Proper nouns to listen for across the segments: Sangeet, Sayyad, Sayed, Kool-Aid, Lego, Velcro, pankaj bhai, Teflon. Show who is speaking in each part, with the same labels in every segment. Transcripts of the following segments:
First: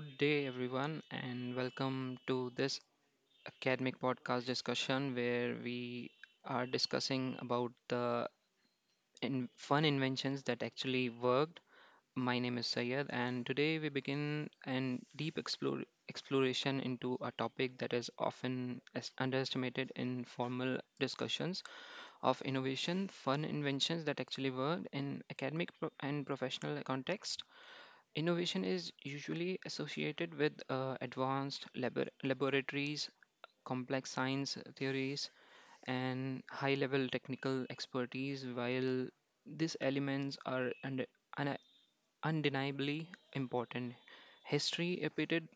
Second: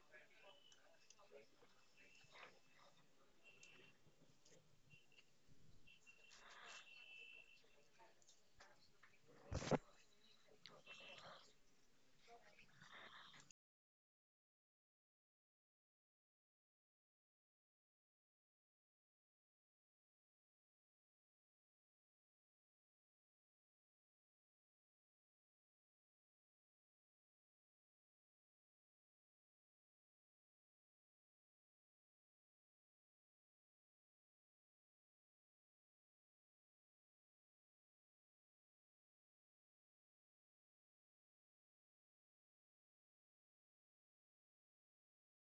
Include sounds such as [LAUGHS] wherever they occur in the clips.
Speaker 1: good day, everyone, and welcome to this academic podcast discussion where we are discussing about the in fun inventions that actually worked. My name is Sayed, and today we begin an exploration into a topic that is often underestimated in formal discussions of innovation, fun inventions that actually worked in academic pro- and professional context. Innovation is usually associated with advanced laboratories, complex science theories, and high level technical expertise, while these elements are un- undeniably important. History repeated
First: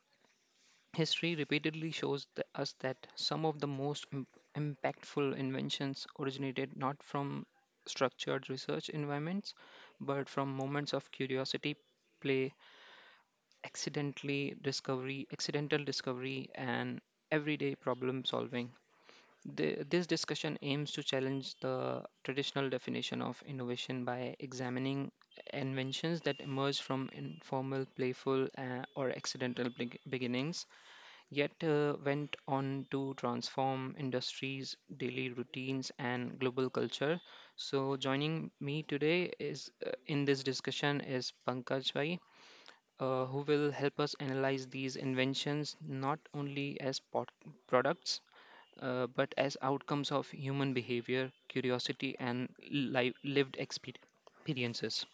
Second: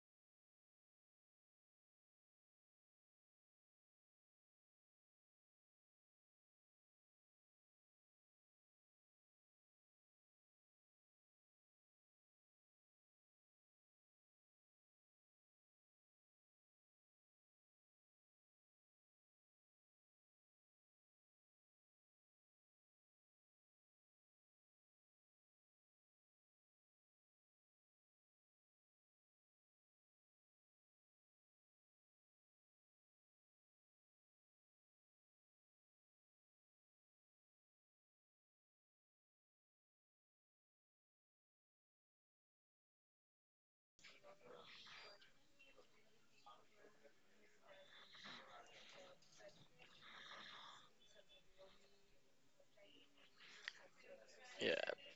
Speaker 1: History repeatedly shows us that some of the most impactful inventions originated not from structured research environments, but from moments of curiosity, play, accidental discovery, and everyday problem solving. This discussion aims to challenge the traditional definition of innovation by examining inventions that emerge from informal playful, or accidental beginnings, yet went on to transform industries, daily routines, and global culture. So joining me today is in this discussion is Pankaj Bhai, who will help us analyze these inventions not only as products, but as outcomes of human behavior, curiosity, and
Speaker 2: Yeah,
Speaker 1: experiences.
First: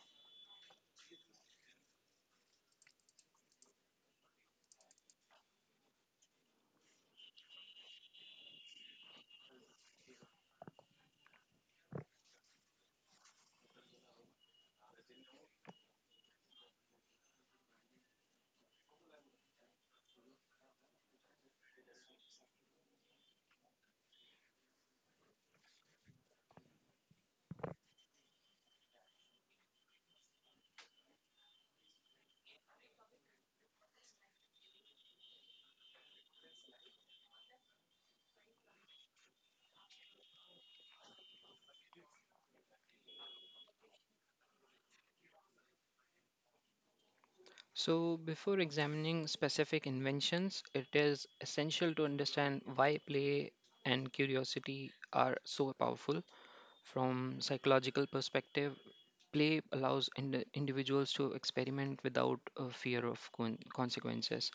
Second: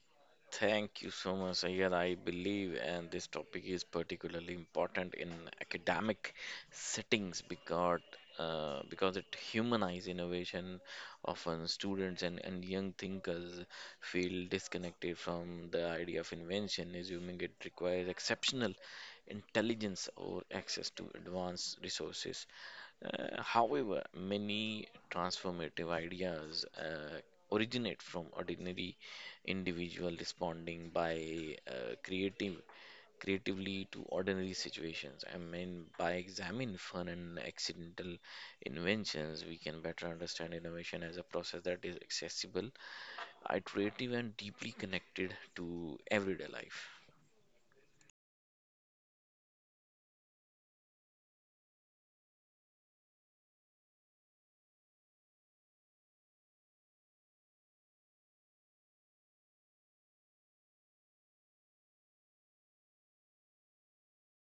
Speaker 2: thank you so much, Sayyad. I believe, and this topic is particularly important in academic settings because it humanizes innovation. Often, students and young thinkers feel disconnected from the idea of invention, assuming it requires exceptional intelligence or access to advanced resources. However, many transformative ideas. Originate from ordinary individual responding by creatively to ordinary situations. I mean, by examining fun and accidental inventions, we can better understand innovation as a process that is accessible, iterative, and deeply connected to everyday life.
Speaker 1: So, before examining specific inventions, it is essential to understand why play and curiosity are so powerful. From psychological perspective, play allows individuals to experiment without a fear of consequences.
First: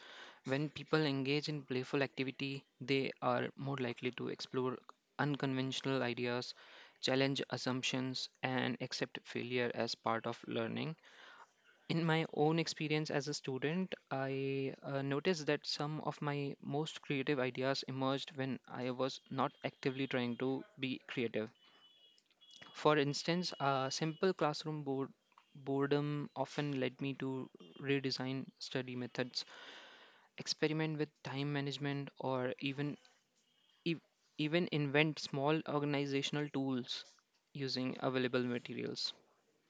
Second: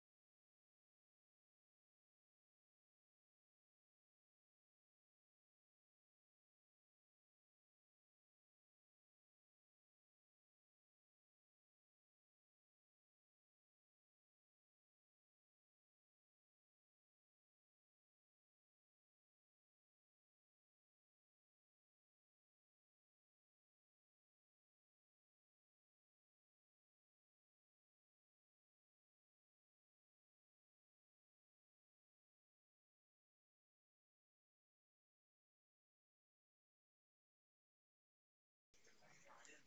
Speaker 1: When people engage in playful activity, they are more likely to explore unconventional ideas, challenge assumptions, and accept failure as part of learning. In my own experience as a student, I noticed that some of my most creative ideas emerged when I was not actively trying to be creative. For instance, a simple classroom board boredom often led me to redesign study methods, experiment with time management, or ev- even invent small organizational tools using available materials.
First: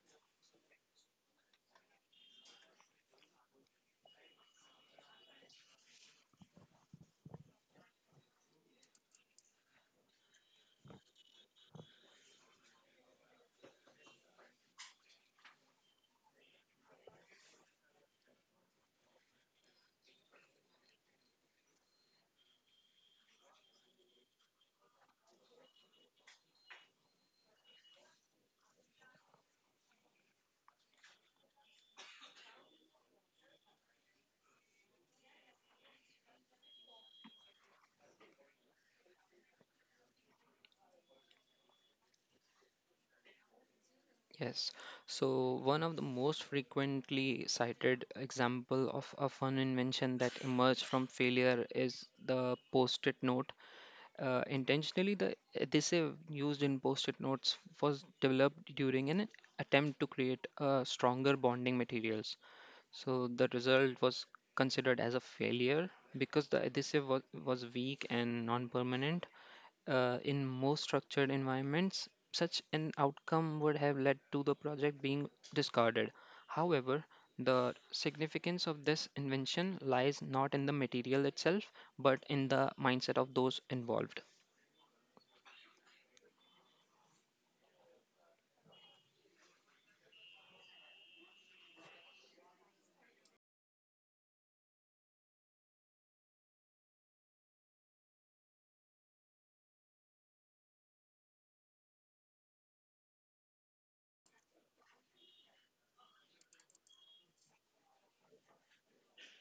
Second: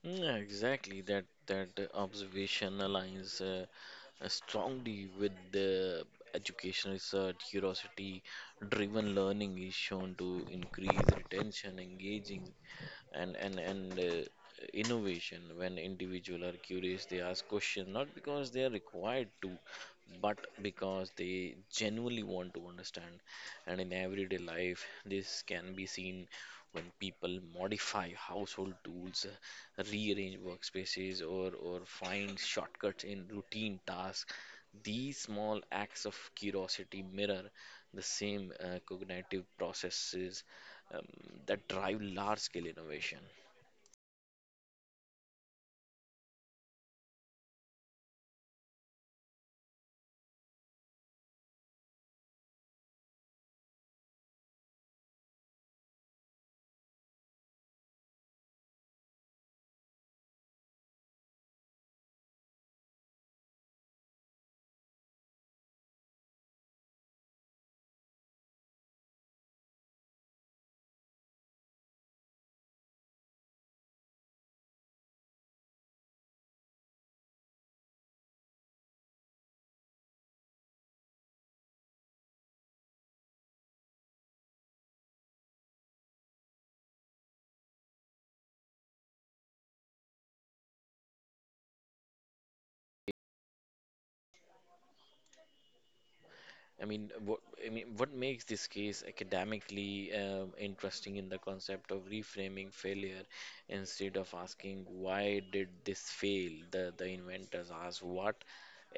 Speaker 2: Yeah, exactly. That observation aligns strongly with the education research curiosity driven learning is shown to increase retention engaging and innovation when individuals are curious they ask questions not because they are required to but because they genuinely want to understand. And in everyday life, this can be seen when people modify household tools, rearrange workspaces, or find shortcuts in routine tasks. These small acts of curiosity mirror the same cognitive processes um, that drive large scale innovation.
Speaker 1: Yes. So one of the most frequently cited example of a fun invention that emerged from failure is the post-it note. Intentionally, the adhesive used in post-it notes was developed during an attempt to create stronger bonding materials. So the result was considered as a failure because the adhesive was weak and non-permanent. In most structured environments, such an outcome would have led to the project being discarded. However, the significance of this invention lies not in the material itself, but in the mindset of those involved.
Speaker 2: I mean, what what makes this case academically interesting in the concept of reframing failure instead of asking why did this fail? The inventors ask what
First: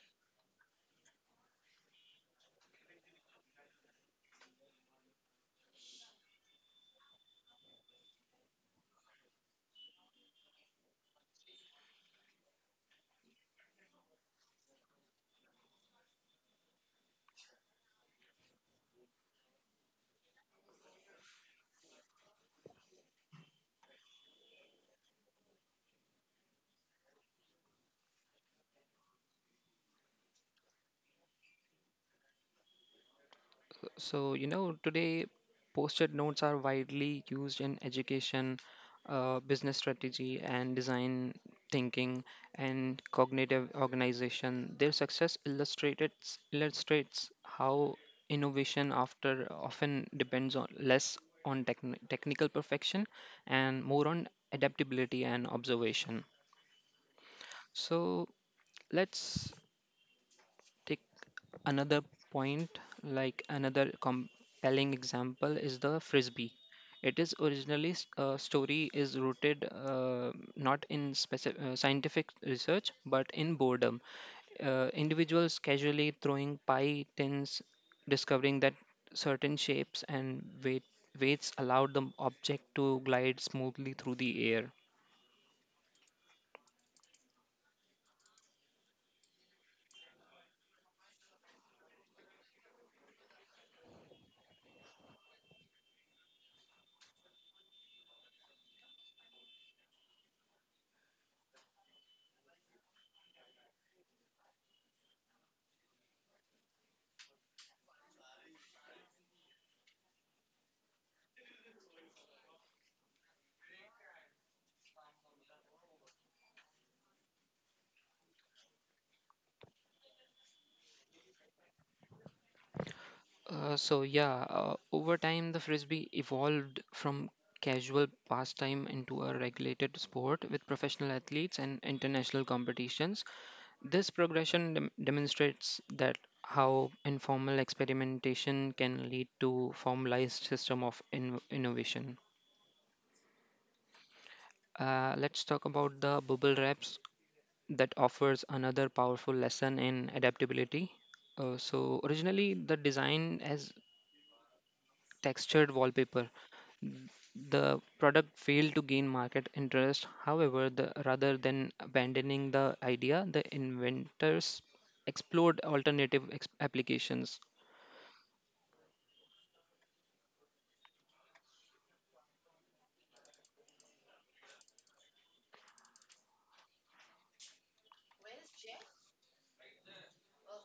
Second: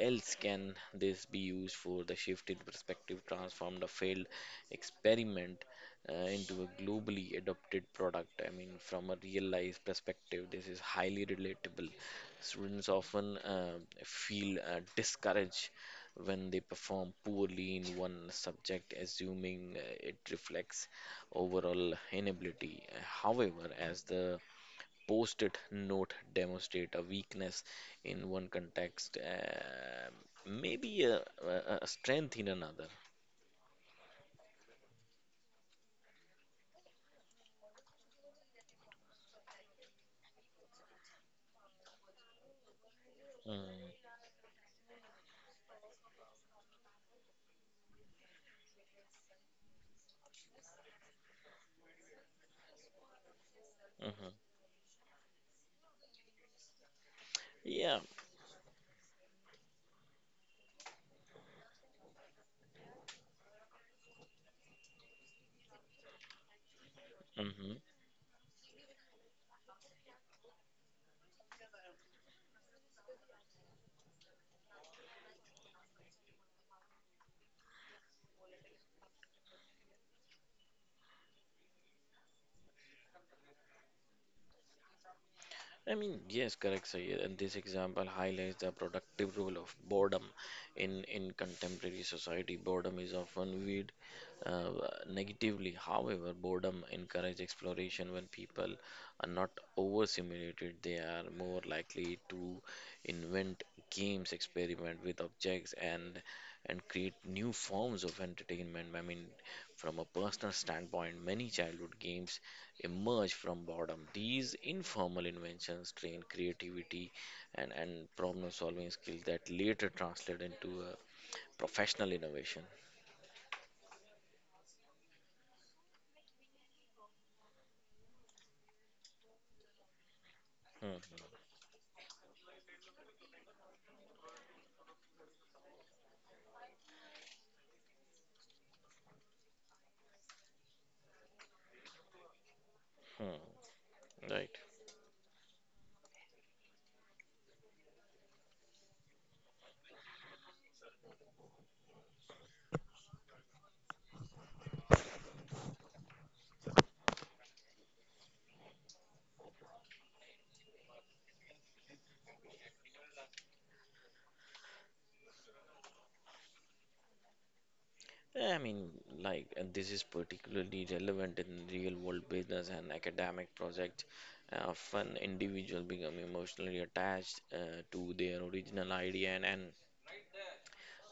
Speaker 2: else can this be used for? The shift in perspective transformed a failed experiment into a globally adopted product. I mean, from a real life perspective, this is highly relatable. Students often feel discouraged when they perform poorly in one subject, assuming it reflects overall inability. However, as the post it note demonstrate a weakness in one context, maybe a strength in another.
Speaker 1: So, you know, today post-it notes are widely used in education, business strategy, and design thinking and cognitive
Speaker 2: Mm-hmm.
Speaker 1: organization. Their success illustrates how innovation after often depends on less on technical perfection and
Speaker 2: Mm-hmm.
Speaker 1: more on adaptability and observation.
Speaker 2: Yeah.
Speaker 1: So, let's take another point, like another compelling example is the frisbee. It is
Speaker 2: Mhm.
Speaker 1: originally story is rooted, not in specific scientific research, but in boredom. Uh, individuals casually throwing pie tins, discovering that certain shapes and weights allowed the object to glide smoothly through the air.
Speaker 2: I mean, yes, correct, Sayed. And this example highlights the productive role of boredom in contemporary society. Boredom is often viewed uh, negatively. However, boredom encourages exploration when people are not overstimulated. They are more likely to invent games, experiment with objects, and create new forms of entertainment. I mean, from a personal standpoint, many childhood games emerge from boredom. These informal inventions train creativity and problem solving skills that later translate into a professional innovation.
Speaker 1: So yeah, over time the frisbee evolved from casual pastime into a regulated sport with
Speaker 2: Hmm,
Speaker 1: professional athletes and international competitions. This progression demonstrates that how informal experimentation can lead to formalized system of innovation.
Speaker 2: hmm, right.
Speaker 1: Let's talk about the bubble wraps that offers another powerful lesson in adaptability. So originally the design as textured wallpaper. The product failed to gain market interest. However, rather than abandoning the idea, the inventors explored alternative applications.
Speaker 2: Yeah, I mean, like, and this is particularly relevant in real world business and academic projects. Often, individuals become emotionally attached to their original idea and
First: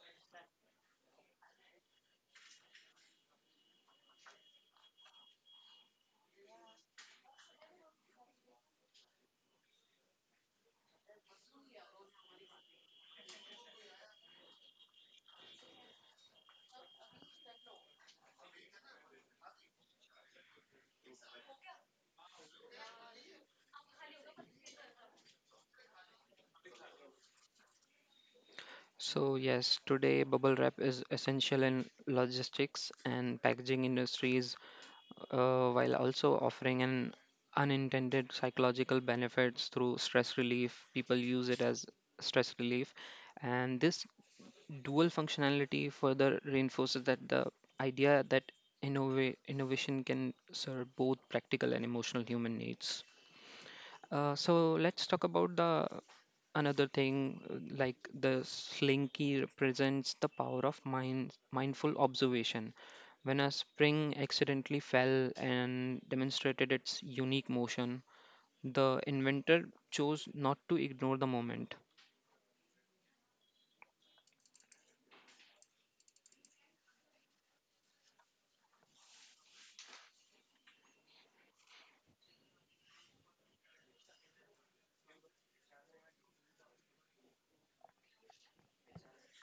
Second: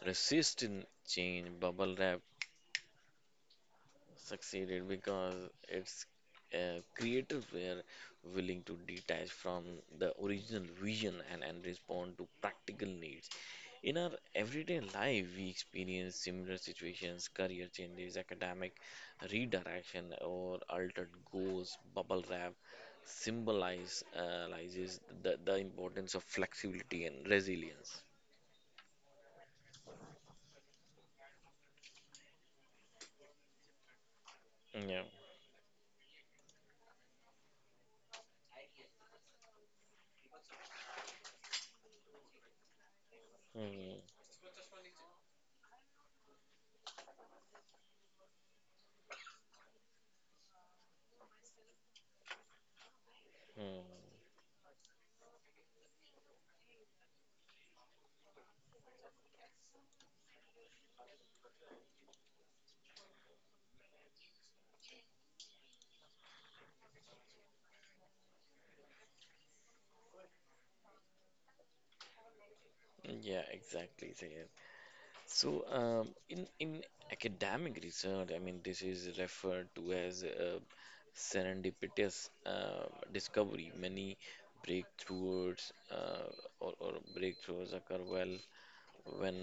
Speaker 2: resist in change. Bubble wrap succeeded because it's a creative were willing to detach from the original vision and respond to practical needs. In our everyday life, we experience similar situations, career changes, academic redirection, or altered goals. Bubble wrap symbolizes the importance of flexibility and resilience.
Speaker 1: So yes, today bubble wrap is essential in logistics and packaging industries,
Speaker 2: Yeah.
Speaker 1: while also offering an unintended psychological benefits through stress relief. People use it as stress relief, and
Speaker 2: Hmm.
Speaker 1: this dual functionality further reinforces that the idea that innovation can serve both practical and emotional human needs.
Speaker 2: Hmm.
Speaker 1: So let's talk about the another thing, like the slinky represents the power of mindful observation. When a spring accidentally fell and demonstrated its unique motion, the inventor chose not to ignore the moment.
Speaker 2: Yeah, exactly. In academic research, I mean, this is referred to as serendipitous discovery. Many breakthroughs or breakthroughs occur well when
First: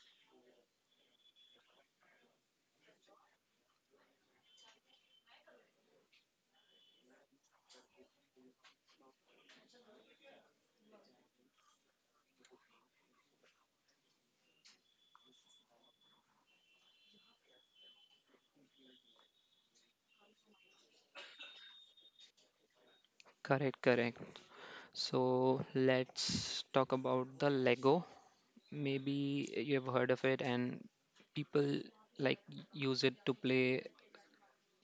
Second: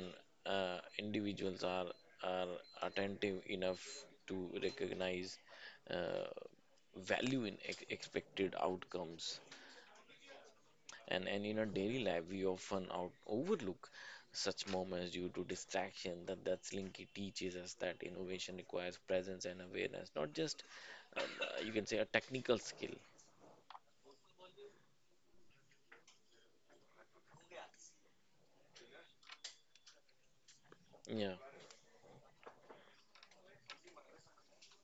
Speaker 2: individuals are are attentive enough to recognize uh, value in ex expected outcomes. And in our daily life, we often out overlook such moments due to distraction. That Slinky teaches us that innovation requires presence and awareness, not just you can say a technical skill.
Speaker 1: Correct. So let's talk about the Lego. Maybe you have heard of it, and
Speaker 2: Yeah,
Speaker 1: people like use it to play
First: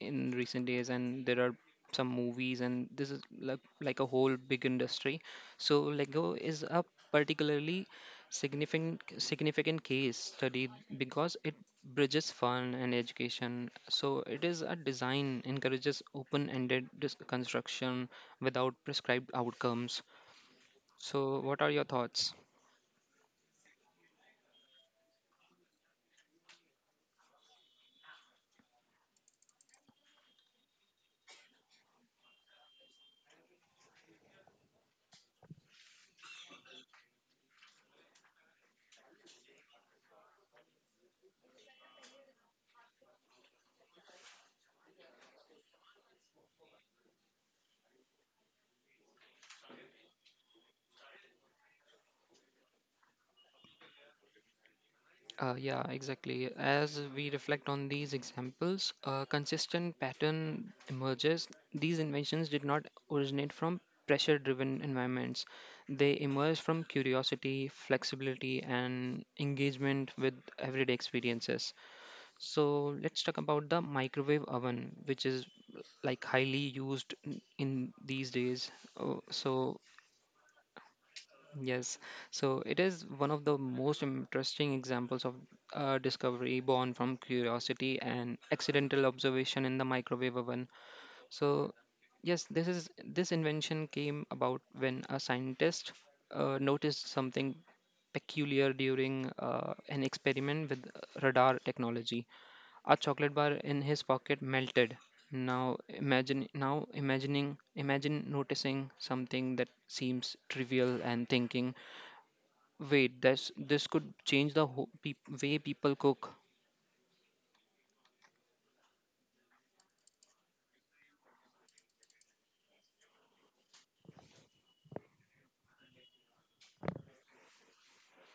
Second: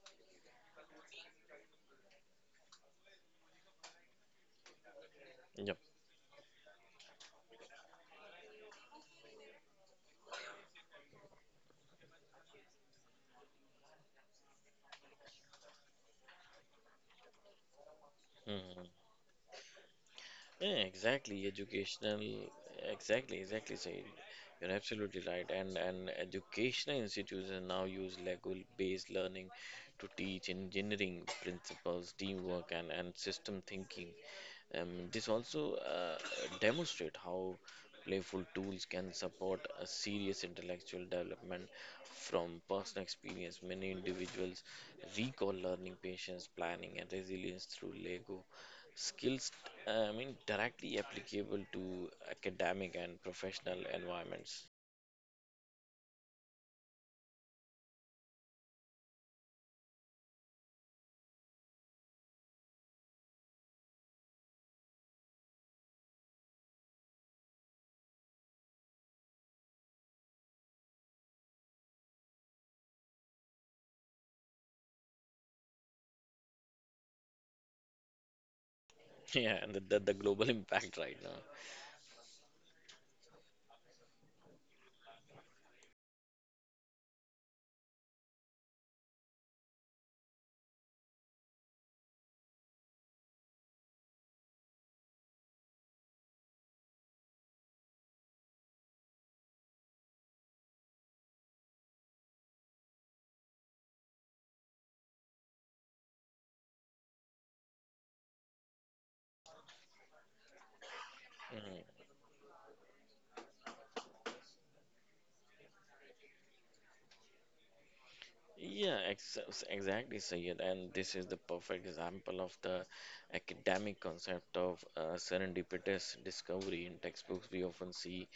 Speaker 1: in recent days. And there are some movies, and this is like a whole big industry.
Speaker 2: yeah.
Speaker 1: So Lego is a particularly significant case study because it bridges fun and education. So it is a design encourages open-ended construction without
Speaker 2: Mm-hmm.
Speaker 1: prescribed outcomes.
Speaker 2: Yeah,
Speaker 1: So,
Speaker 2: exactly.
Speaker 1: what are your
Speaker 2: Educational,
Speaker 1: thoughts?
Speaker 2: exactly, exactly, Said. You're absolutely right. And educational institutions now use Lego-based learning to teach engineering principles, teamwork, and system thinking. This also demonstrate how playful tools can support a serious intellectual development from personal experience. Many individuals recall learning patience, planning, and resilience through Lego Skills, I mean, directly applicable to academic and professional environments.
Speaker 1: Yeah, exactly. As we reflect on these examples, a consistent pattern emerges. These inventions did not originate from pressure driven environments, they emerged from curiosity, flexibility, and engagement with everyday experiences. So, let's talk about the microwave oven, which is like highly used in these days.
Speaker 2: [LAUGHS] Yeah, and
Speaker 1: So,
Speaker 2: the global [LAUGHS] impact right now.
Speaker 1: yes, so it is one of the most interesting examples of discovery born from curiosity and accidental observation in the microwave oven. So, yes, this invention came about when a scientist noticed something peculiar during an experiment with radar technology. A chocolate bar in his pocket melted. Now imagine now imagining imagine noticing something that seems trivial and thinking,
Speaker 2: Mhm.
Speaker 1: wait, this could change the whole way people cook.
Speaker 2: Yeah, exactly, Sayed. And this is the perfect example of the academic concept of serendipitous discovery. In textbooks, we often see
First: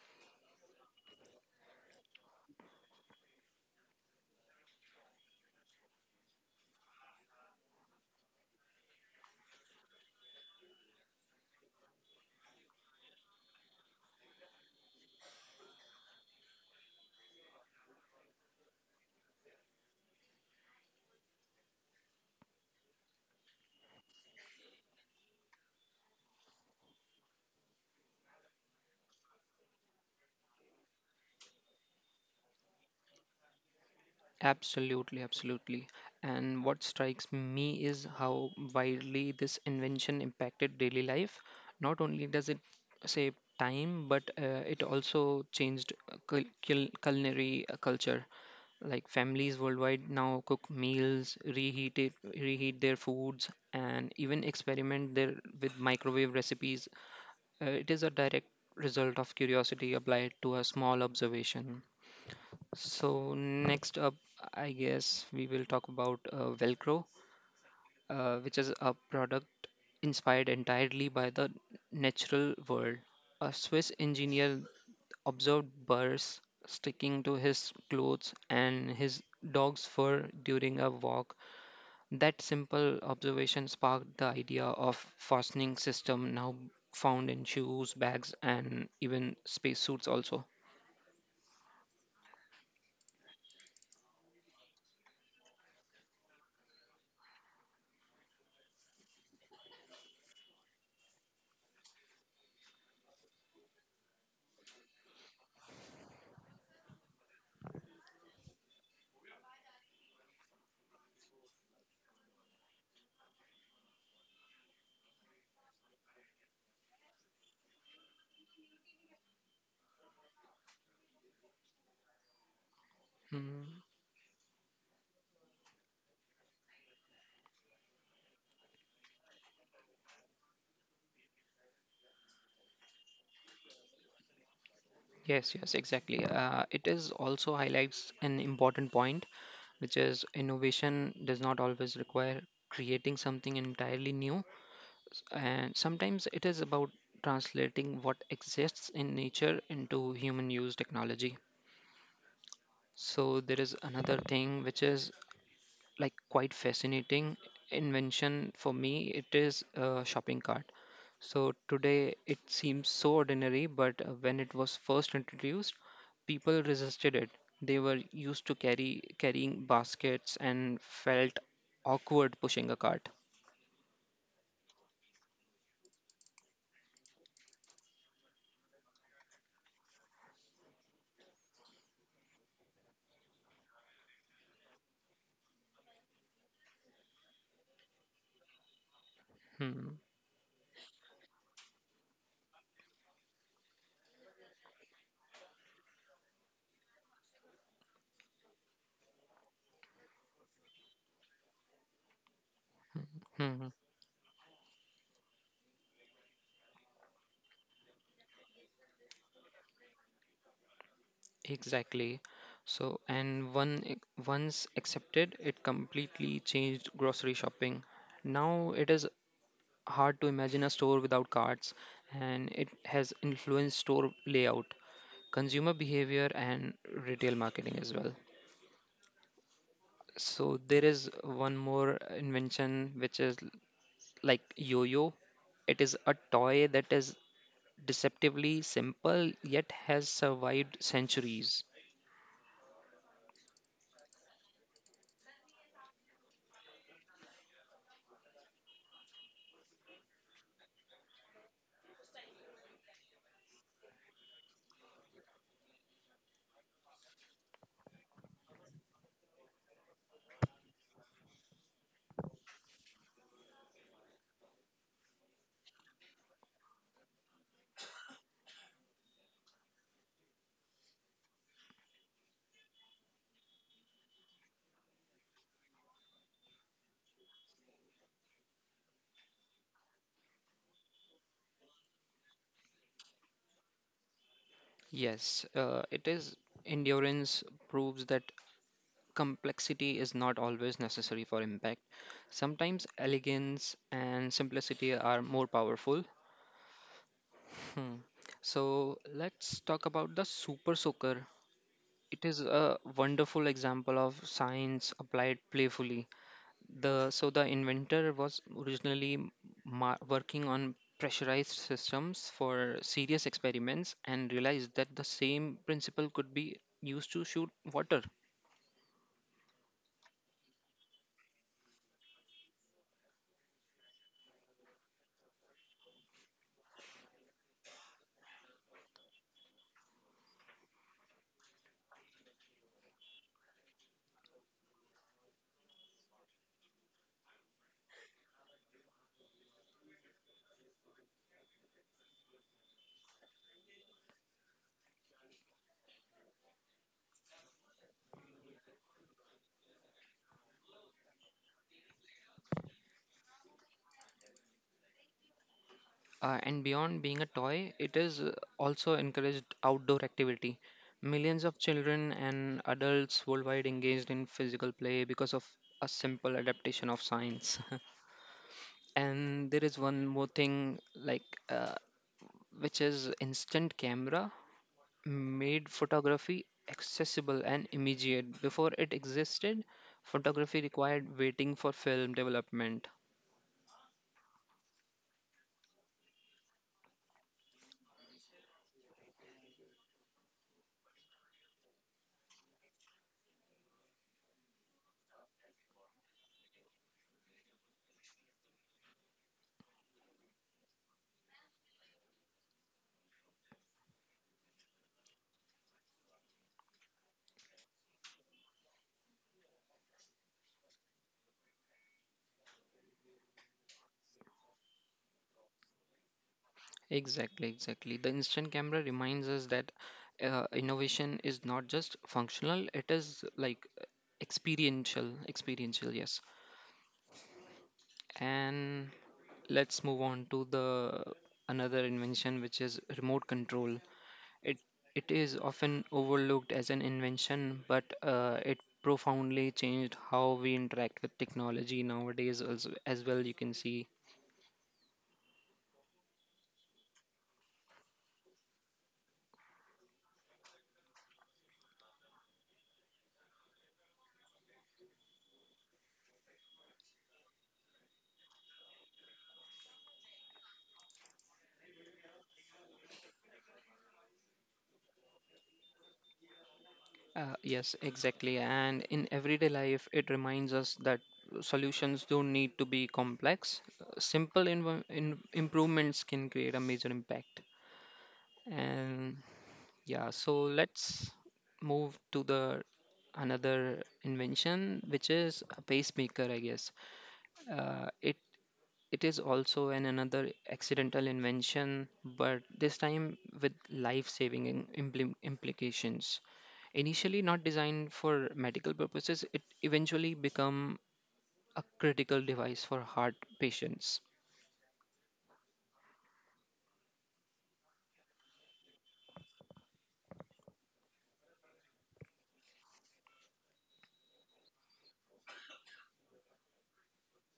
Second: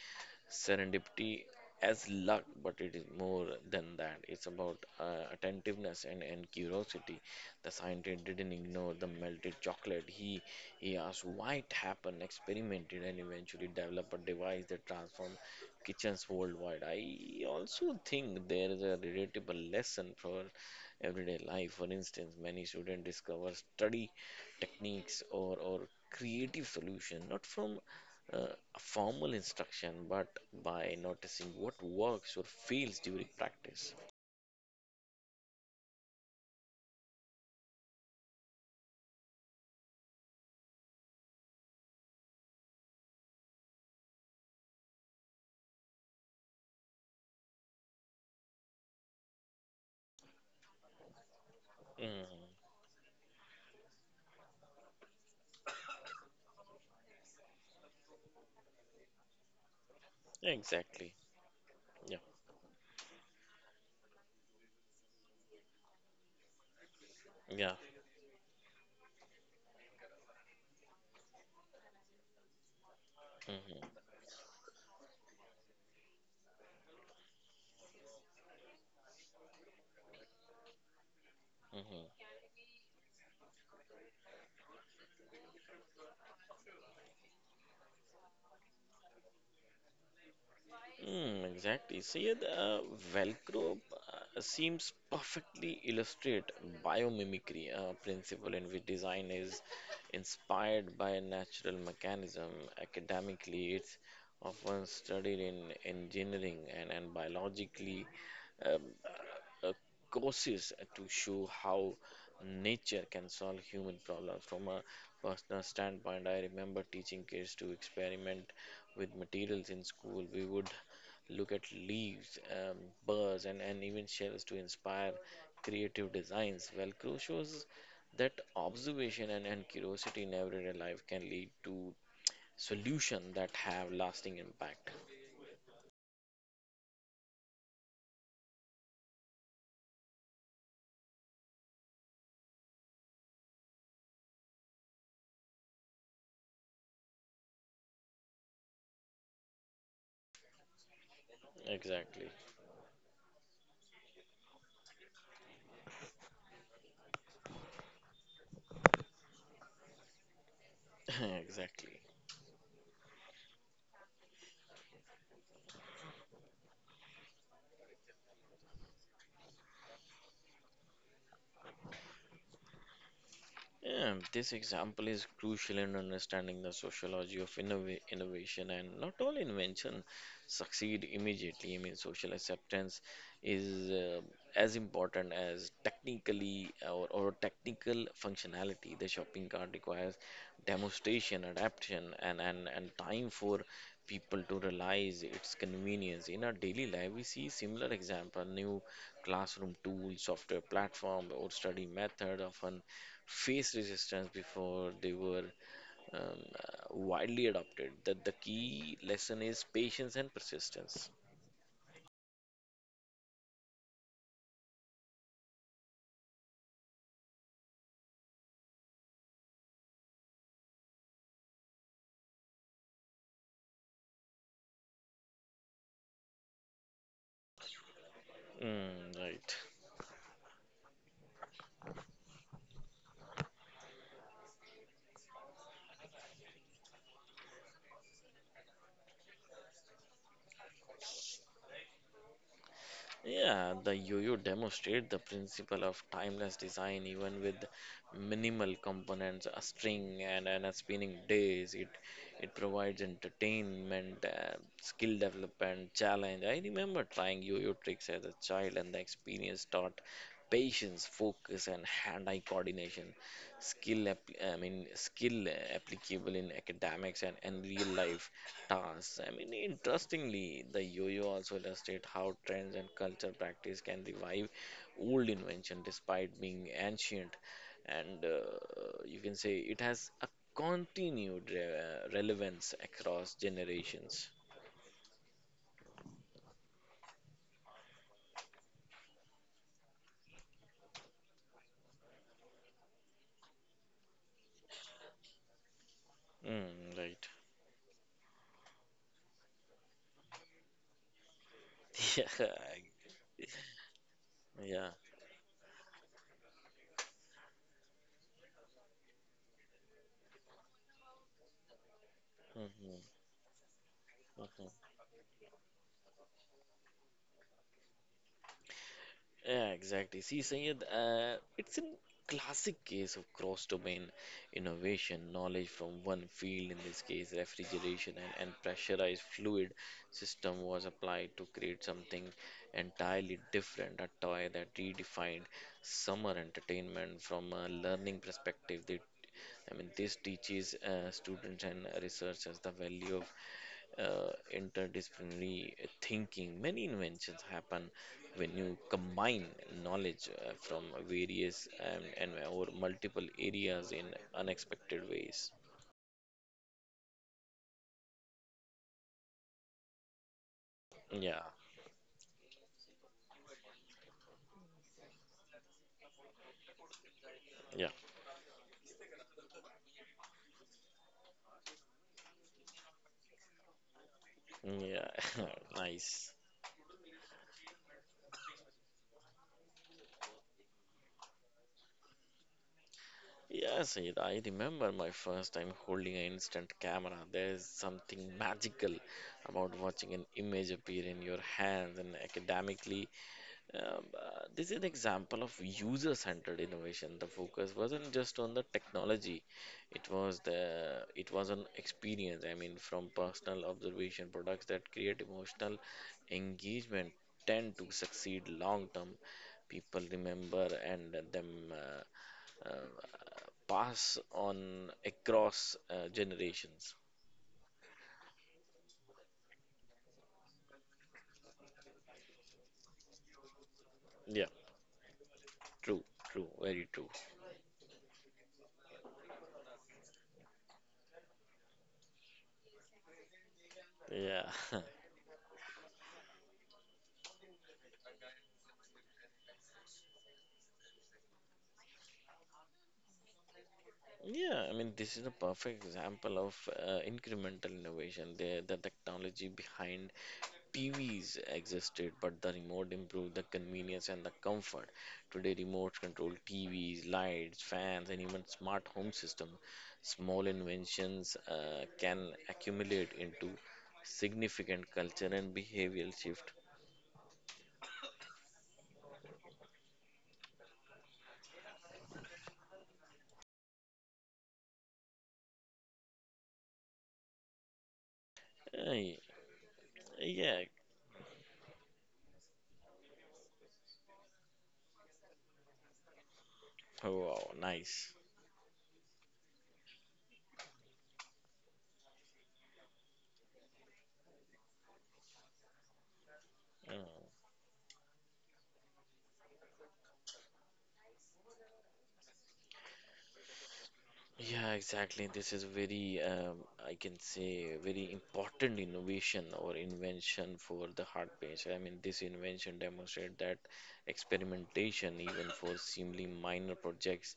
Speaker 2: serendipity as luck, but it is more than that. It's about attentiveness and curiosity. The scientist didn't ignore the melted chocolate. He asked why it happened, experimented, and eventually developed a device that transformed kitchens worldwide. I also think there is a relatable lesson for everyday life. For instance, many students discover study techniques or creative solution not from uh, a formal instruction, but by noticing what works or fails during practice.
Speaker 1: Absolutely, absolutely. And what strikes me is how widely this invention impacted daily life. Not only does it save time, but it also changed culinary culture. Like families worldwide now cook meals,
Speaker 2: Hmm.
Speaker 1: reheat their foods, and even experiment their with microwave recipes. It is a direct result of curiosity applied to a small
Speaker 2: Exactly.
Speaker 1: observation.
Speaker 2: Yeah.
Speaker 1: So, next up, I guess we will talk about Velcro,
Speaker 2: Yeah.
Speaker 1: which is a product inspired entirely by the natural world. A Swiss
Speaker 2: Hmm.
Speaker 1: engineer observed burrs sticking to his clothes and his dog's fur during a walk.
Speaker 2: Hmm.
Speaker 1: That simple observation sparked the idea of fastening system now found in shoes, bags, and even spacesuits also.
Speaker 2: Mm, exactly. See, Velcro seems perfectly illustrate biomimicry principle in which design is inspired by a natural mechanism. Academically, it's often studied in engineering and biologically. um, uh, Courses to show how nature can solve human problems. From a personal standpoint, I remember teaching kids to experiment with materials in school. We would look at leaves, birds, and,
Speaker 1: Hmm.
Speaker 2: and even shells to inspire creative designs. Velcro shows that observation and curiosity in everyday life can lead to solutions that have lasting impact.
Speaker 1: Yes, yes, exactly. It is also highlights an important point, which is innovation does not always require creating something entirely new, and sometimes it is about translating what exists in nature into human use technology.
Speaker 2: Exactly.
Speaker 1: So there is another thing which is like quite fascinating invention for me, it is a shopping cart.
Speaker 2: [LAUGHS]
Speaker 1: So
Speaker 2: Exactly.
Speaker 1: today it seems so ordinary, but when it was first introduced, people resisted it. They were used to carrying baskets and felt awkward pushing a cart.
Speaker 2: Yeah, this example is crucial in understanding the sociology of innovation and not all invention succeed immediately. I mean, social acceptance is as important as technically or technical functionality. The shopping cart
Speaker 1: Hmm.
Speaker 2: requires demonstration, adaptation, and time for people to realize its convenience. In our daily life, we see similar example, new classroom tools, software platform, or study method often
Speaker 1: Hmm.
Speaker 2: face resistance before they were um, uh, widely adopted that the key lesson is patience and persistence.
Speaker 1: Exactly. So, and once accepted, it completely changed grocery shopping. Now it is hard to imagine a store without carts, and it has influenced store layout, consumer behavior, and retail marketing as well.
Speaker 2: Mm, right.
Speaker 1: So there is one more invention which is like yo-yo. It is a toy that is deceptively simple yet has survived centuries.
Speaker 2: Yeah, the yo-yo demonstrate the principle of timeless design even with minimal components, a string and a spinning disk. It provides entertainment, skill development, challenge. I remember trying yo-yo tricks as a child, and the experience taught patience, focus, and hand-eye coordination. I mean, skill applicable in academics and real-life tasks. I mean, interestingly, the yo-yo also illustrates how trends and culture practice can revive old invention despite being ancient and you can say it has a continued relevance across generations.
Speaker 1: Yes, it is endurance proves that complexity is not always necessary for impact. Sometimes elegance and simplicity are more powerful.
Speaker 2: Mm, right.
Speaker 1: Hmm. So let's talk about the super soaker.
Speaker 2: [LAUGHS]
Speaker 1: It is
Speaker 2: Yeah.
Speaker 1: a wonderful example of
Speaker 2: Yeah.
Speaker 1: science applied playfully. The inventor was originally working on pressurized systems for
Speaker 2: Mhm,
Speaker 1: serious experiments and realized
Speaker 2: mhm.
Speaker 1: that the same principle could be used to shoot water.
Speaker 2: Yeah, exactly. See, Sayed, it's a classic case of cross-domain innovation, knowledge from one field, in this case refrigeration and pressurized fluid system was applied to create something entirely different, a toy that redefined summer entertainment from a learning perspective. They I mean, this teaches students and researchers the value of interdisciplinary thinking. Many inventions happen when you combine knowledge from various and or multiple areas in unexpected ways.
Speaker 1: And beyond being a toy, it is also encouraged outdoor activity.
Speaker 2: Yeah,
Speaker 1: Millions of children and adults worldwide engaged in physical play because of a simple adaptation of science. [LAUGHS]
Speaker 2: yeah,
Speaker 1: And there is one more thing, like, uh, which is instant camera,
Speaker 2: yeah.
Speaker 1: made
Speaker 2: [LAUGHS] Nice.
Speaker 1: photography accessible and immediate. Before it existed, photography required waiting for film development.
Speaker 2: Yes, Sayed, I remember my first time holding an instant camera. There is something magical about watching an image appear in your hands, and academically, this is an example of user-centered innovation. The focus wasn't just on the technology; it was an experience. I mean, from personal observation, products that create emotional engagement tend to succeed long term. People remember and them uh, pass on across generations.
Speaker 1: Exactly, exactly. The instant camera reminds us that innovation is not just functional, it is like
Speaker 2: Yeah,
Speaker 1: experiential,
Speaker 2: true,
Speaker 1: yes.
Speaker 2: true, very true.
Speaker 1: And let's move on to the another invention which is remote control.
Speaker 2: Yeah.
Speaker 1: It
Speaker 2: [LAUGHS]
Speaker 1: it is often overlooked as an invention, but it profoundly changed how we interact with technology nowadays also as well, you can see.
Speaker 2: Yeah, I mean, this is a perfect example of incremental innovation. There, the technology behind TVs existed, but the remote improved the convenience and the comfort. Today, remote control TVs, lights, fans, and even smart home system. Small inventions can accumulate into significant culture and behavioral shift.
Speaker 1: Yes, exactly. And in everyday life, it reminds us that solutions don't need to be complex. Simple inv- in improvements can create a major impact.
Speaker 2: Uh,
Speaker 1: And yeah, so
Speaker 2: yeah,
Speaker 1: let's move to the another invention, which is a pacemaker, I guess.
Speaker 2: Oh, wow,
Speaker 1: Uh,
Speaker 2: nice.
Speaker 1: it it is also an another accidental invention, but this time with life-saving implications. Initially
Speaker 2: Oh.
Speaker 1: not designed for medical purposes, it eventually become a critical device for heart patients.
Speaker 2: Yeah, exactly. This is very, I can say, very important innovation or invention for the heart patient. I mean, this invention demonstrates that experimentation, even for seemingly minor projects,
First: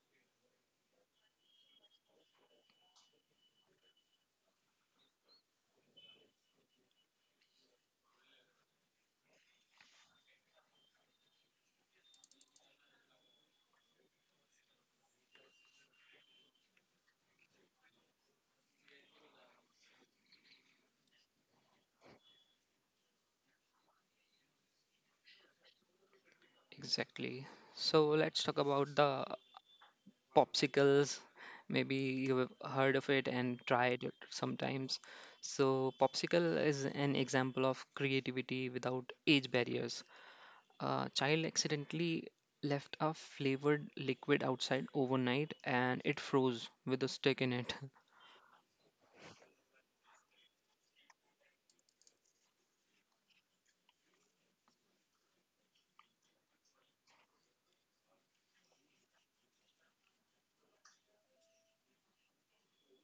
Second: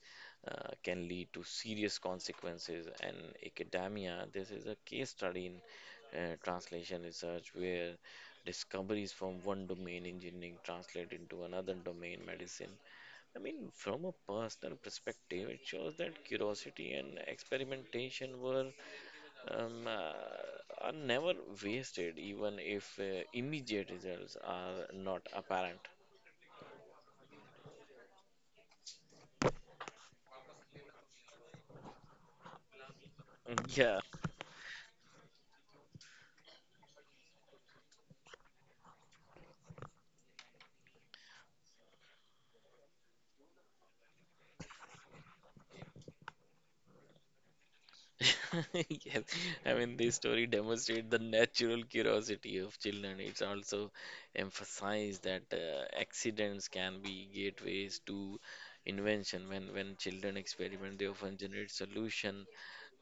Speaker 2: can lead to serious consequences. And academia, this is a case study in translation research where discoveries from one domain, engineering, translate into another domain, medicine. I mean, from a personal perspective, it shows that curiosity and experimentation were um, uh, are never wasted, even if immediate results are not apparent.
Speaker 1: Exactly. So let's talk about the popsicles. Maybe you've heard of it and tried
Speaker 2: Yeah.
Speaker 1: it sometimes. So popsicle is an example of creativity without age barriers. A child accidentally left a flavored liquid outside overnight and it froze with a stick in it.
Speaker 2: [LAUGHS] Yes. I mean, this story demonstrates the natural curiosity of children. It's also emphasized that accidents can be gateways to invention. When children experiment, they often generate solution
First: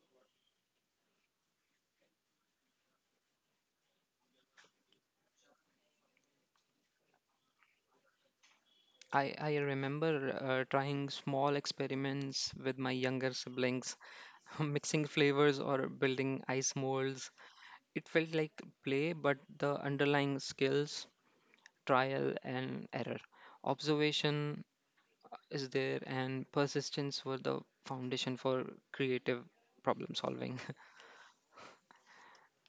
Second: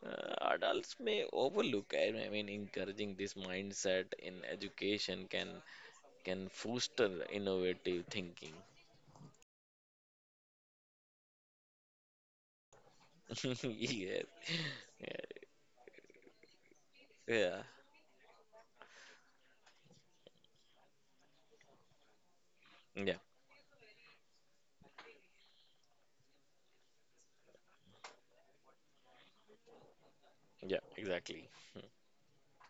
Speaker 2: Adults may overlook, I mean, encouraging this mindset in education can foster innovative thinking.
Speaker 1: [LAUGHS] I remember trying small experiments with my younger
Speaker 2: [LAUGHS]
Speaker 1: siblings,
Speaker 2: Yes.
Speaker 1: [LAUGHS]
Speaker 2: Yeah.
Speaker 1: mixing flavors or building ice molds.
Speaker 2: Yeah.
Speaker 1: It felt like play, but the underlying skills, trial and
Speaker 2: Yeah.
Speaker 1: error, observation and persistence were the foundation for creative problem solving.
Speaker 2: Yeah, exactly.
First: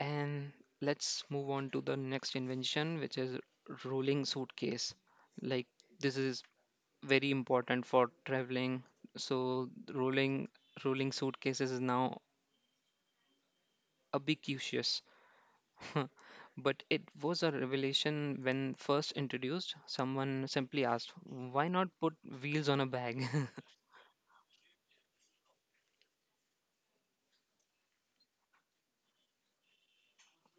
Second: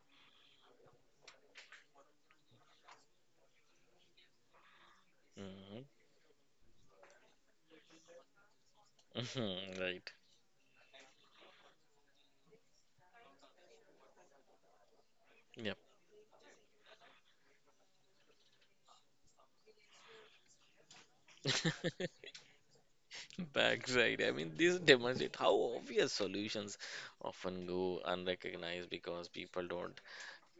Speaker 1: And let's move on to the next invention, which is rolling suitcase. Like
Speaker 2: Hmm.
Speaker 1: this is very important for traveling. So
Speaker 2: [LAUGHS] Right.
Speaker 1: rolling suitcases is now a big issues.
Speaker 2: Yep.
Speaker 1: [LAUGHS] But it was a revelation when first introduced. Someone simply asked, why not put
Speaker 2: [LAUGHS]
Speaker 1: wheels on a bag? [LAUGHS]
Speaker 2: Backside. I mean, this demonstrates how obvious solutions often go unrecognized because people don't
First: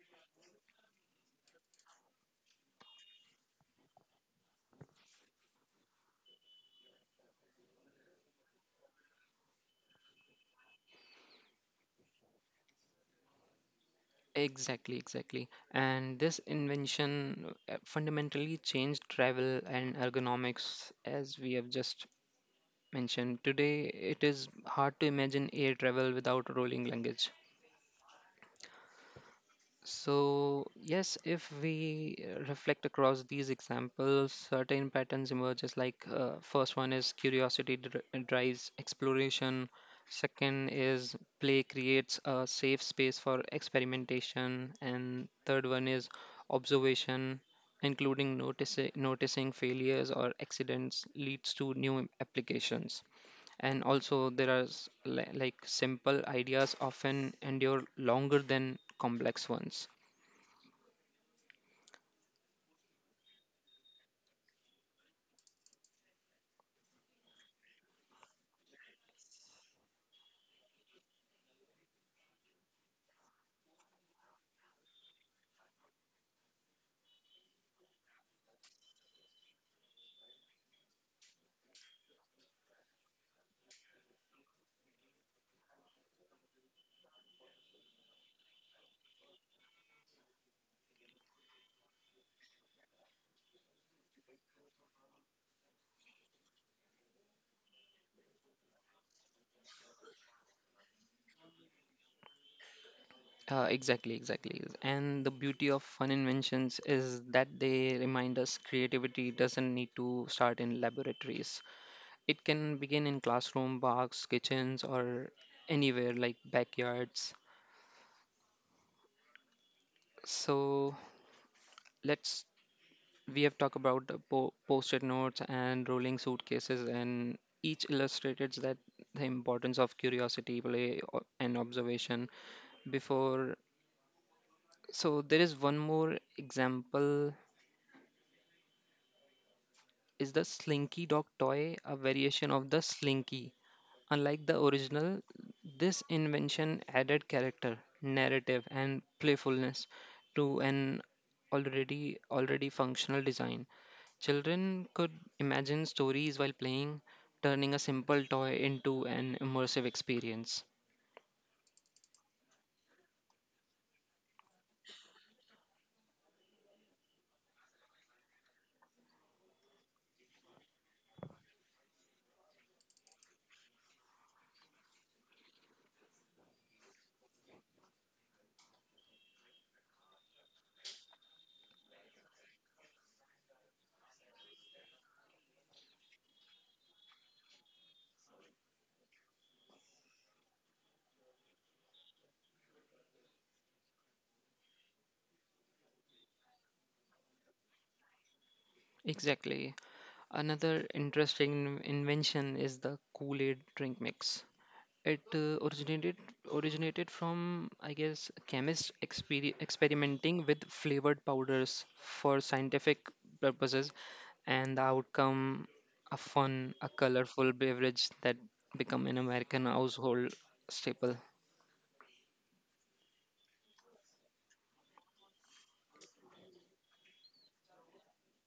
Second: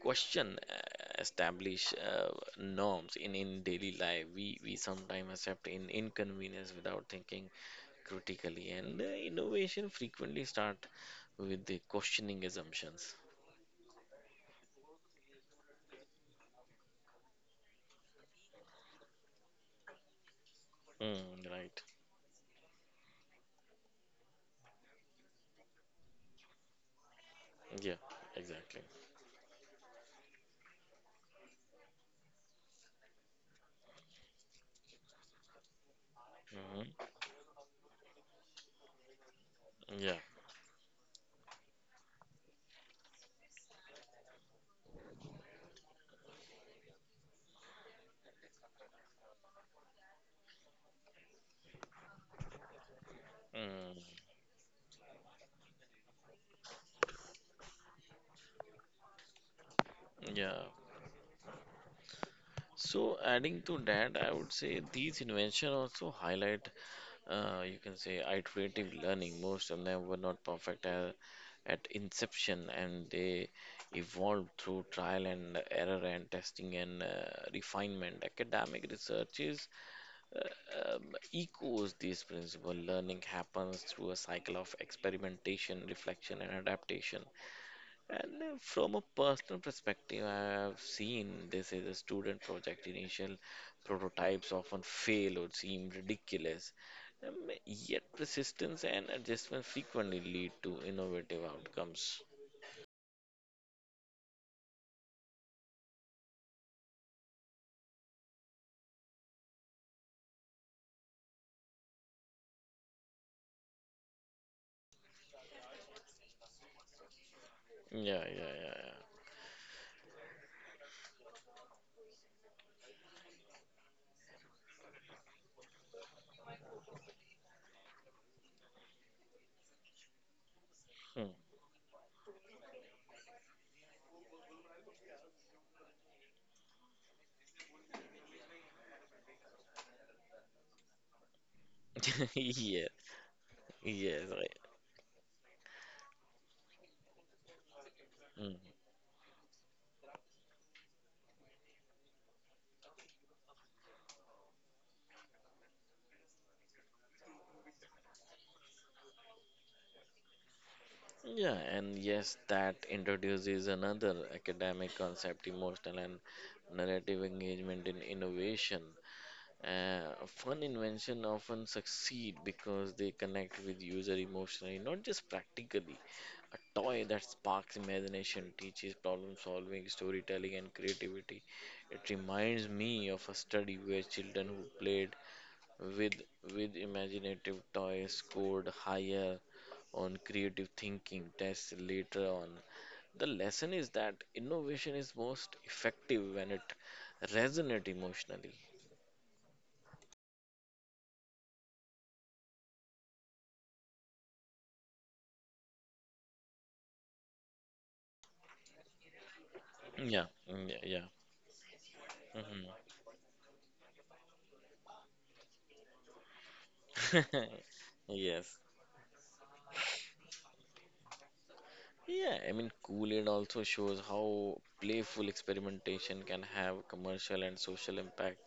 Speaker 2: question establish norms in daily life we sometimes accept in inconvenience without thinking critically and innovation frequently start with the questioning assumptions.
Speaker 1: Exactly, exactly. And this invention fundamentally changed travel and ergonomics, as
Speaker 2: Mm,
Speaker 1: we have
Speaker 2: right.
Speaker 1: just mentioned, today it is hard to imagine air travel without rolling luggage.
Speaker 2: Yeah, exactly.
Speaker 1: So, yes, if we reflect across these examples, certain patterns emerges like first one
Speaker 2: Hmm.
Speaker 1: is curiosity drives exploration,
Speaker 2: Yeah.
Speaker 1: second is play creates a safe space for experimentation, and third one is observation, including noticing failures or accidents leads to new applications, and
Speaker 2: Mm,
Speaker 1: also there are like simple ideas often endure longer than complex ones.
Speaker 2: yeah. So adding to that, I would say these inventions also highlight you can say iterative learning. Most of them were not perfect at inception, and they evolved through trial and error and testing and refinement. Academic research is, uh, um, echoes this principle. Learning happens through a cycle of experimentation, reflection, and adaptation. And from a personal perspective, I have seen this is a student project. Initial prototypes often fail or seem ridiculous. Um, Yet persistence and adjustment frequently lead to innovative outcomes.
Speaker 1: Exactly, and the beauty of fun inventions is that they remind us creativity doesn't need to start in laboratories. It can begin in classroom, parks, kitchens, or anywhere like backyards.
Speaker 2: Yeah, yeah,
Speaker 1: So let's— we have talked about the post-it notes and rolling suitcases, and each illustrated that the importance of curiosity, play,
Speaker 2: yeah, yeah.
Speaker 1: and observation before. So there is one more example. Is the Slinky dog toy a
Speaker 2: Hmm. [LAUGHS]
Speaker 1: variation of the
Speaker 2: Yes,
Speaker 1: Slinky?
Speaker 2: yes,
Speaker 1: Unlike
Speaker 2: right.
Speaker 1: the original, this invention added character,
Speaker 2: Mm.
Speaker 1: narrative, and playfulness to an already functional design. Children could imagine stories while playing, turning a simple toy into an immersive experience.
Speaker 2: Yeah, and yes, that introduces another academic concept, emotional and narrative engagement in innovation. A fun invention often succeed because they connect with user emotionally, not just practically. A toy that sparks imagination, teaches problem solving, storytelling, and creativity. It reminds me of a study where children who played with with imaginative toys scored higher on creative thinking tests later on. The lesson is that innovation is most effective when it resonates emotionally.
Speaker 1: Exactly. Another interesting invention is the Kool-Aid drink mix. It originated from, I guess, chemists
Speaker 2: Yeah,
Speaker 1: experimenting with
Speaker 2: mm, yeah,
Speaker 1: flavored powders for
Speaker 2: yeah. Mhm.
Speaker 1: scientific purposes, and the outcome, a fun, a colorful
Speaker 2: [LAUGHS]
Speaker 1: beverage that
Speaker 2: Yes.
Speaker 1: become an American household staple.
Speaker 2: Yeah, I mean, Kool-Aid also shows how playful experimentation can have commercial and social impact.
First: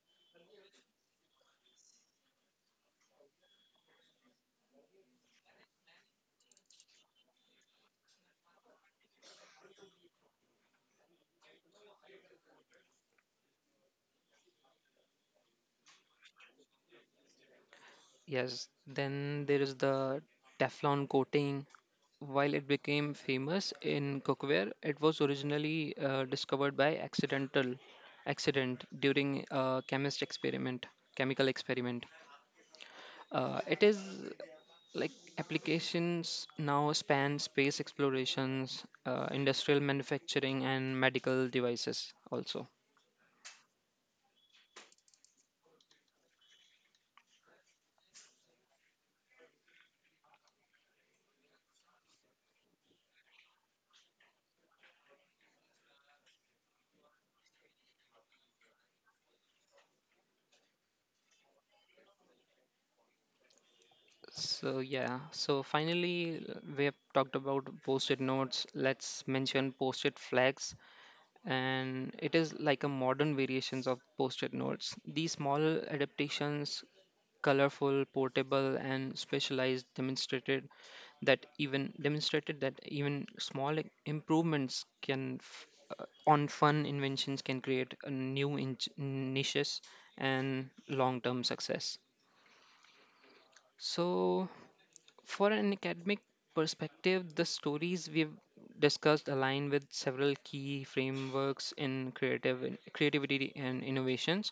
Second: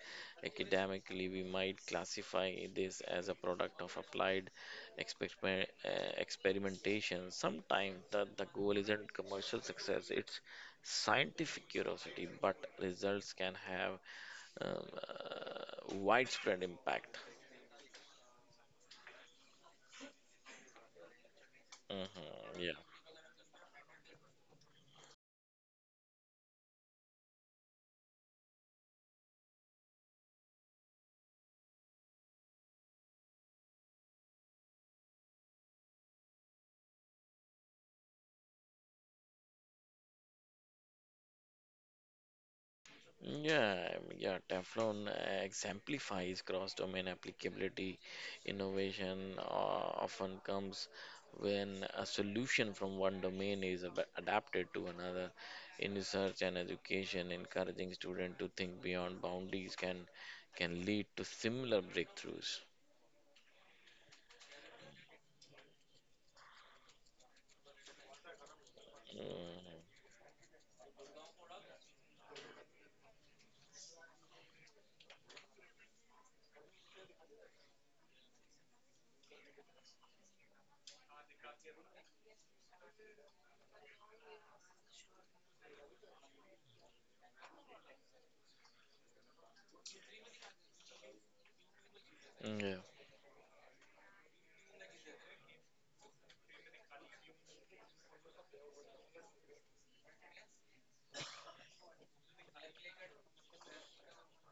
Speaker 2: Academically, we might classify this as a product of applied exper uh, experimentation. Sometimes the goal isn't commercial success, it's scientific curiosity, but results can have widespread impact.
Speaker 1: Yes, then there is the Teflon coating. While
Speaker 2: Hmm.
Speaker 1: it
Speaker 2: Yeah.
Speaker 1: became famous in cookware, it was originally discovered by accident during a chemical experiment. It is like applications now span space explorations, industrial manufacturing, and medical devices also.
Speaker 2: Yeah, yeah, Teflon exemplifies cross-domain applicability. Innovation often comes when a solution from one domain is adapted to another. In research and education, encouraging students to think beyond boundaries can lead to similar breakthroughs.
Speaker 1: So yeah, so finally we have talked about post-it notes. Let's mention
Speaker 2: Mm,
Speaker 1: post-it flags, and it is like a modern variations of post-it notes. These small adaptations, colorful, portable, and specialized, demonstrated that even small improvements on fun inventions can create a new inch niches and long-term success.
Speaker 2: yeah.
Speaker 1: So for an academic perspective, the stories we've discussed align with several key frameworks in creative creativity and innovations.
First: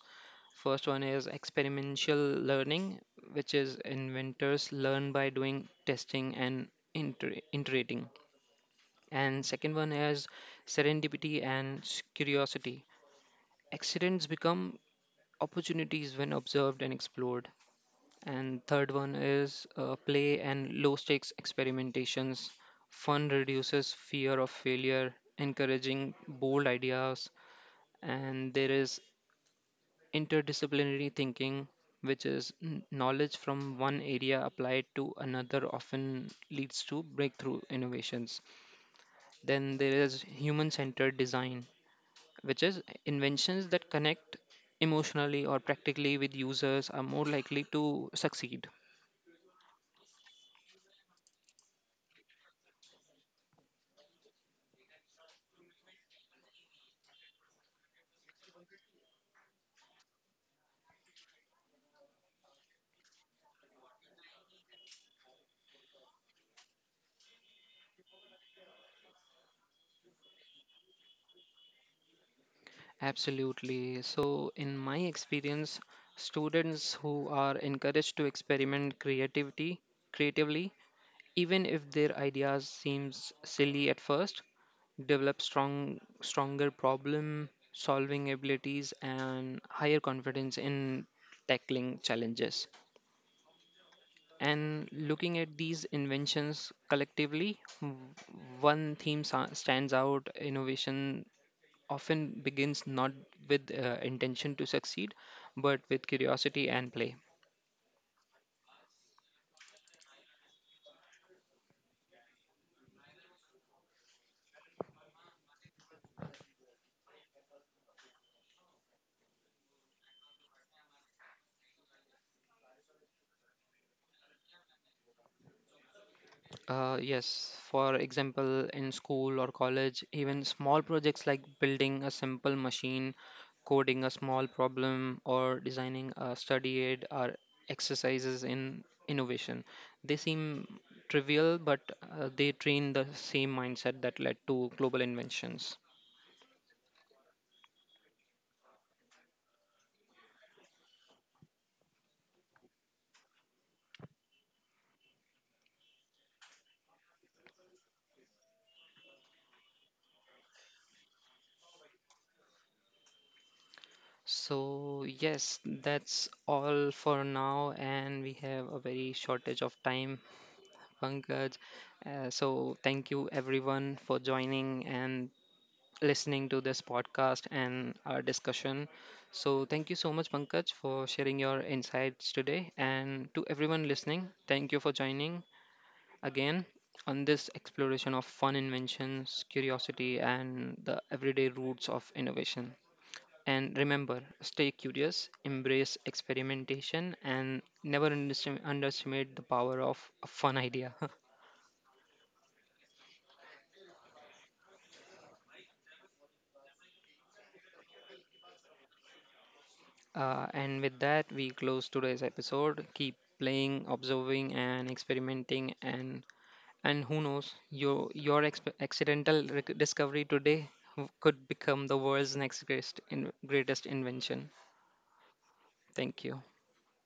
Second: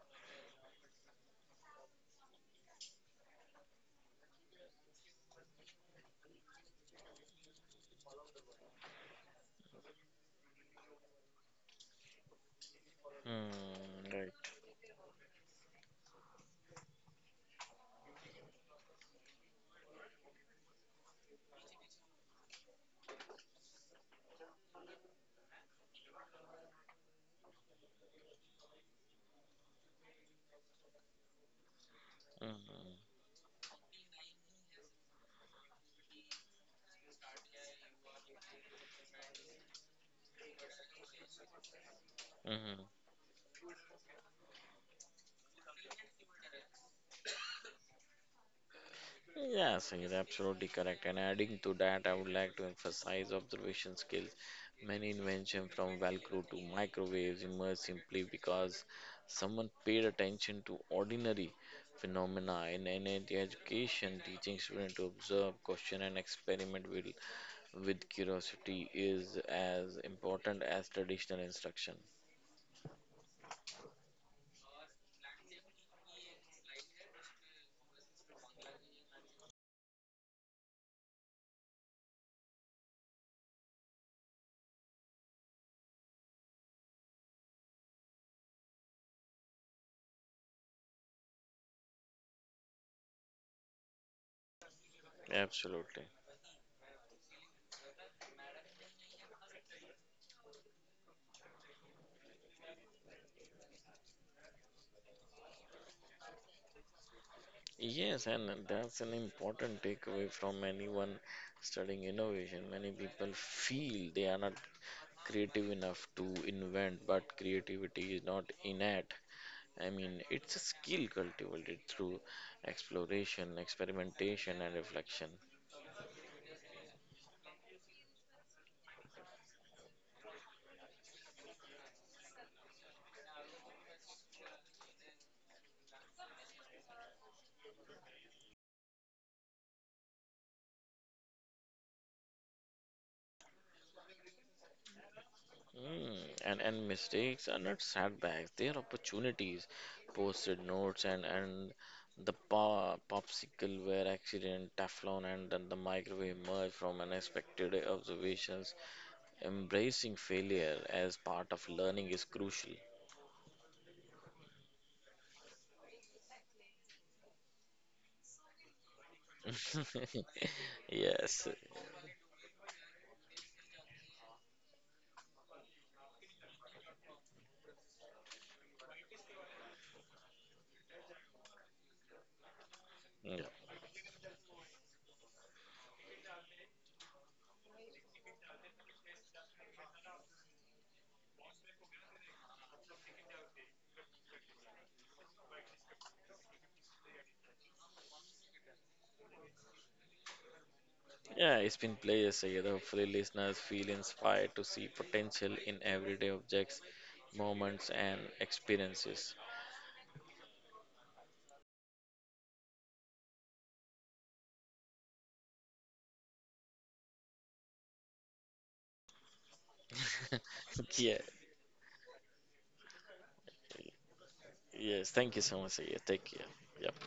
Speaker 1: First one is experiential learning, which is inventors learn by doing, testing, and iterating. And second one is serendipity and curiosity.
Speaker 2: Mm,
Speaker 1: Accidents
Speaker 2: right.
Speaker 1: become opportunities when observed and explored. And third one is play and low stakes experimentations. Fun reduces fear of failure, encouraging bold ideas. And there is interdisciplinary thinking, which is knowledge from one area applied to another, often leads to breakthrough innovations. Then there is human centered design, which
Speaker 2: Mm.
Speaker 1: is inventions that connect emotionally or practically with users are more likely to succeed.
Speaker 2: Yeah, Sangeet, absolutely correct. And adding to that, I would like to emphasize observation skills. Many inventions from Velcro to microwaves emerged simply because someone paid attention to ordinary phenomena in education. Teaching students to observe, question, and experiment with curiosity is as important as traditional instruction.
Speaker 1: Absolutely. So, in my experience, students who are encouraged to experiment creativity creatively, even if their ideas seems silly at first, develop stronger problem solving abilities and higher confidence in tackling challenges. And looking at these
Speaker 2: Absolutely.
Speaker 1: inventions collectively, one theme stands out: innovation often begins not with intention to succeed, but with curiosity and play.
Speaker 2: Yes, and that's an important takeaway from anyone studying innovation. Many people feel they are not creative enough to invent, but creativity is not innate. I mean, it's a skill cultivated through exploration, experimentation, and reflection.
Speaker 1: Yes, for example, in school or college, even small projects like building a simple machine, coding a small problem, or designing a study aid are exercises in innovation. They seem trivial, but they train the same mindset that led to global inventions.
Speaker 2: Mm, and mistakes are not setbacks; they are opportunities. Post-it notes and the pa popsicle ware accident, Teflon, and then the microwave emerge from unexpected observations. Embracing failure as part of learning is crucial.
Speaker 1: So, yes, that's all for now, and we have a very shortage of time,
Speaker 2: [LAUGHS] Yes.
Speaker 1: Pankaj. So, thank you everyone for joining and listening to this podcast and our discussion. So, thank you so much, Pankaj, for sharing your insights today. And
Speaker 2: Yeah.
Speaker 1: to everyone listening, thank you for joining again on this exploration of fun inventions, curiosity, and the everyday roots of innovation. And remember, stay curious, embrace experimentation, and never underestimate the power of a fun idea. [LAUGHS]
Speaker 2: Yeah, it's been pleasure, Sayed. Hopefully, listeners feel inspired to see potential in everyday objects, moments, and experiences.
Speaker 1: And with that, we close today's episode. Keep playing, observing, and experimenting. And who knows, your accidental discovery today
Speaker 2: [LAUGHS] Yeah.
Speaker 1: could become the world's next greatest invention.
Speaker 2: Yes, thank you so much. Yeah, take
Speaker 1: Thank you.
Speaker 2: care. Yep.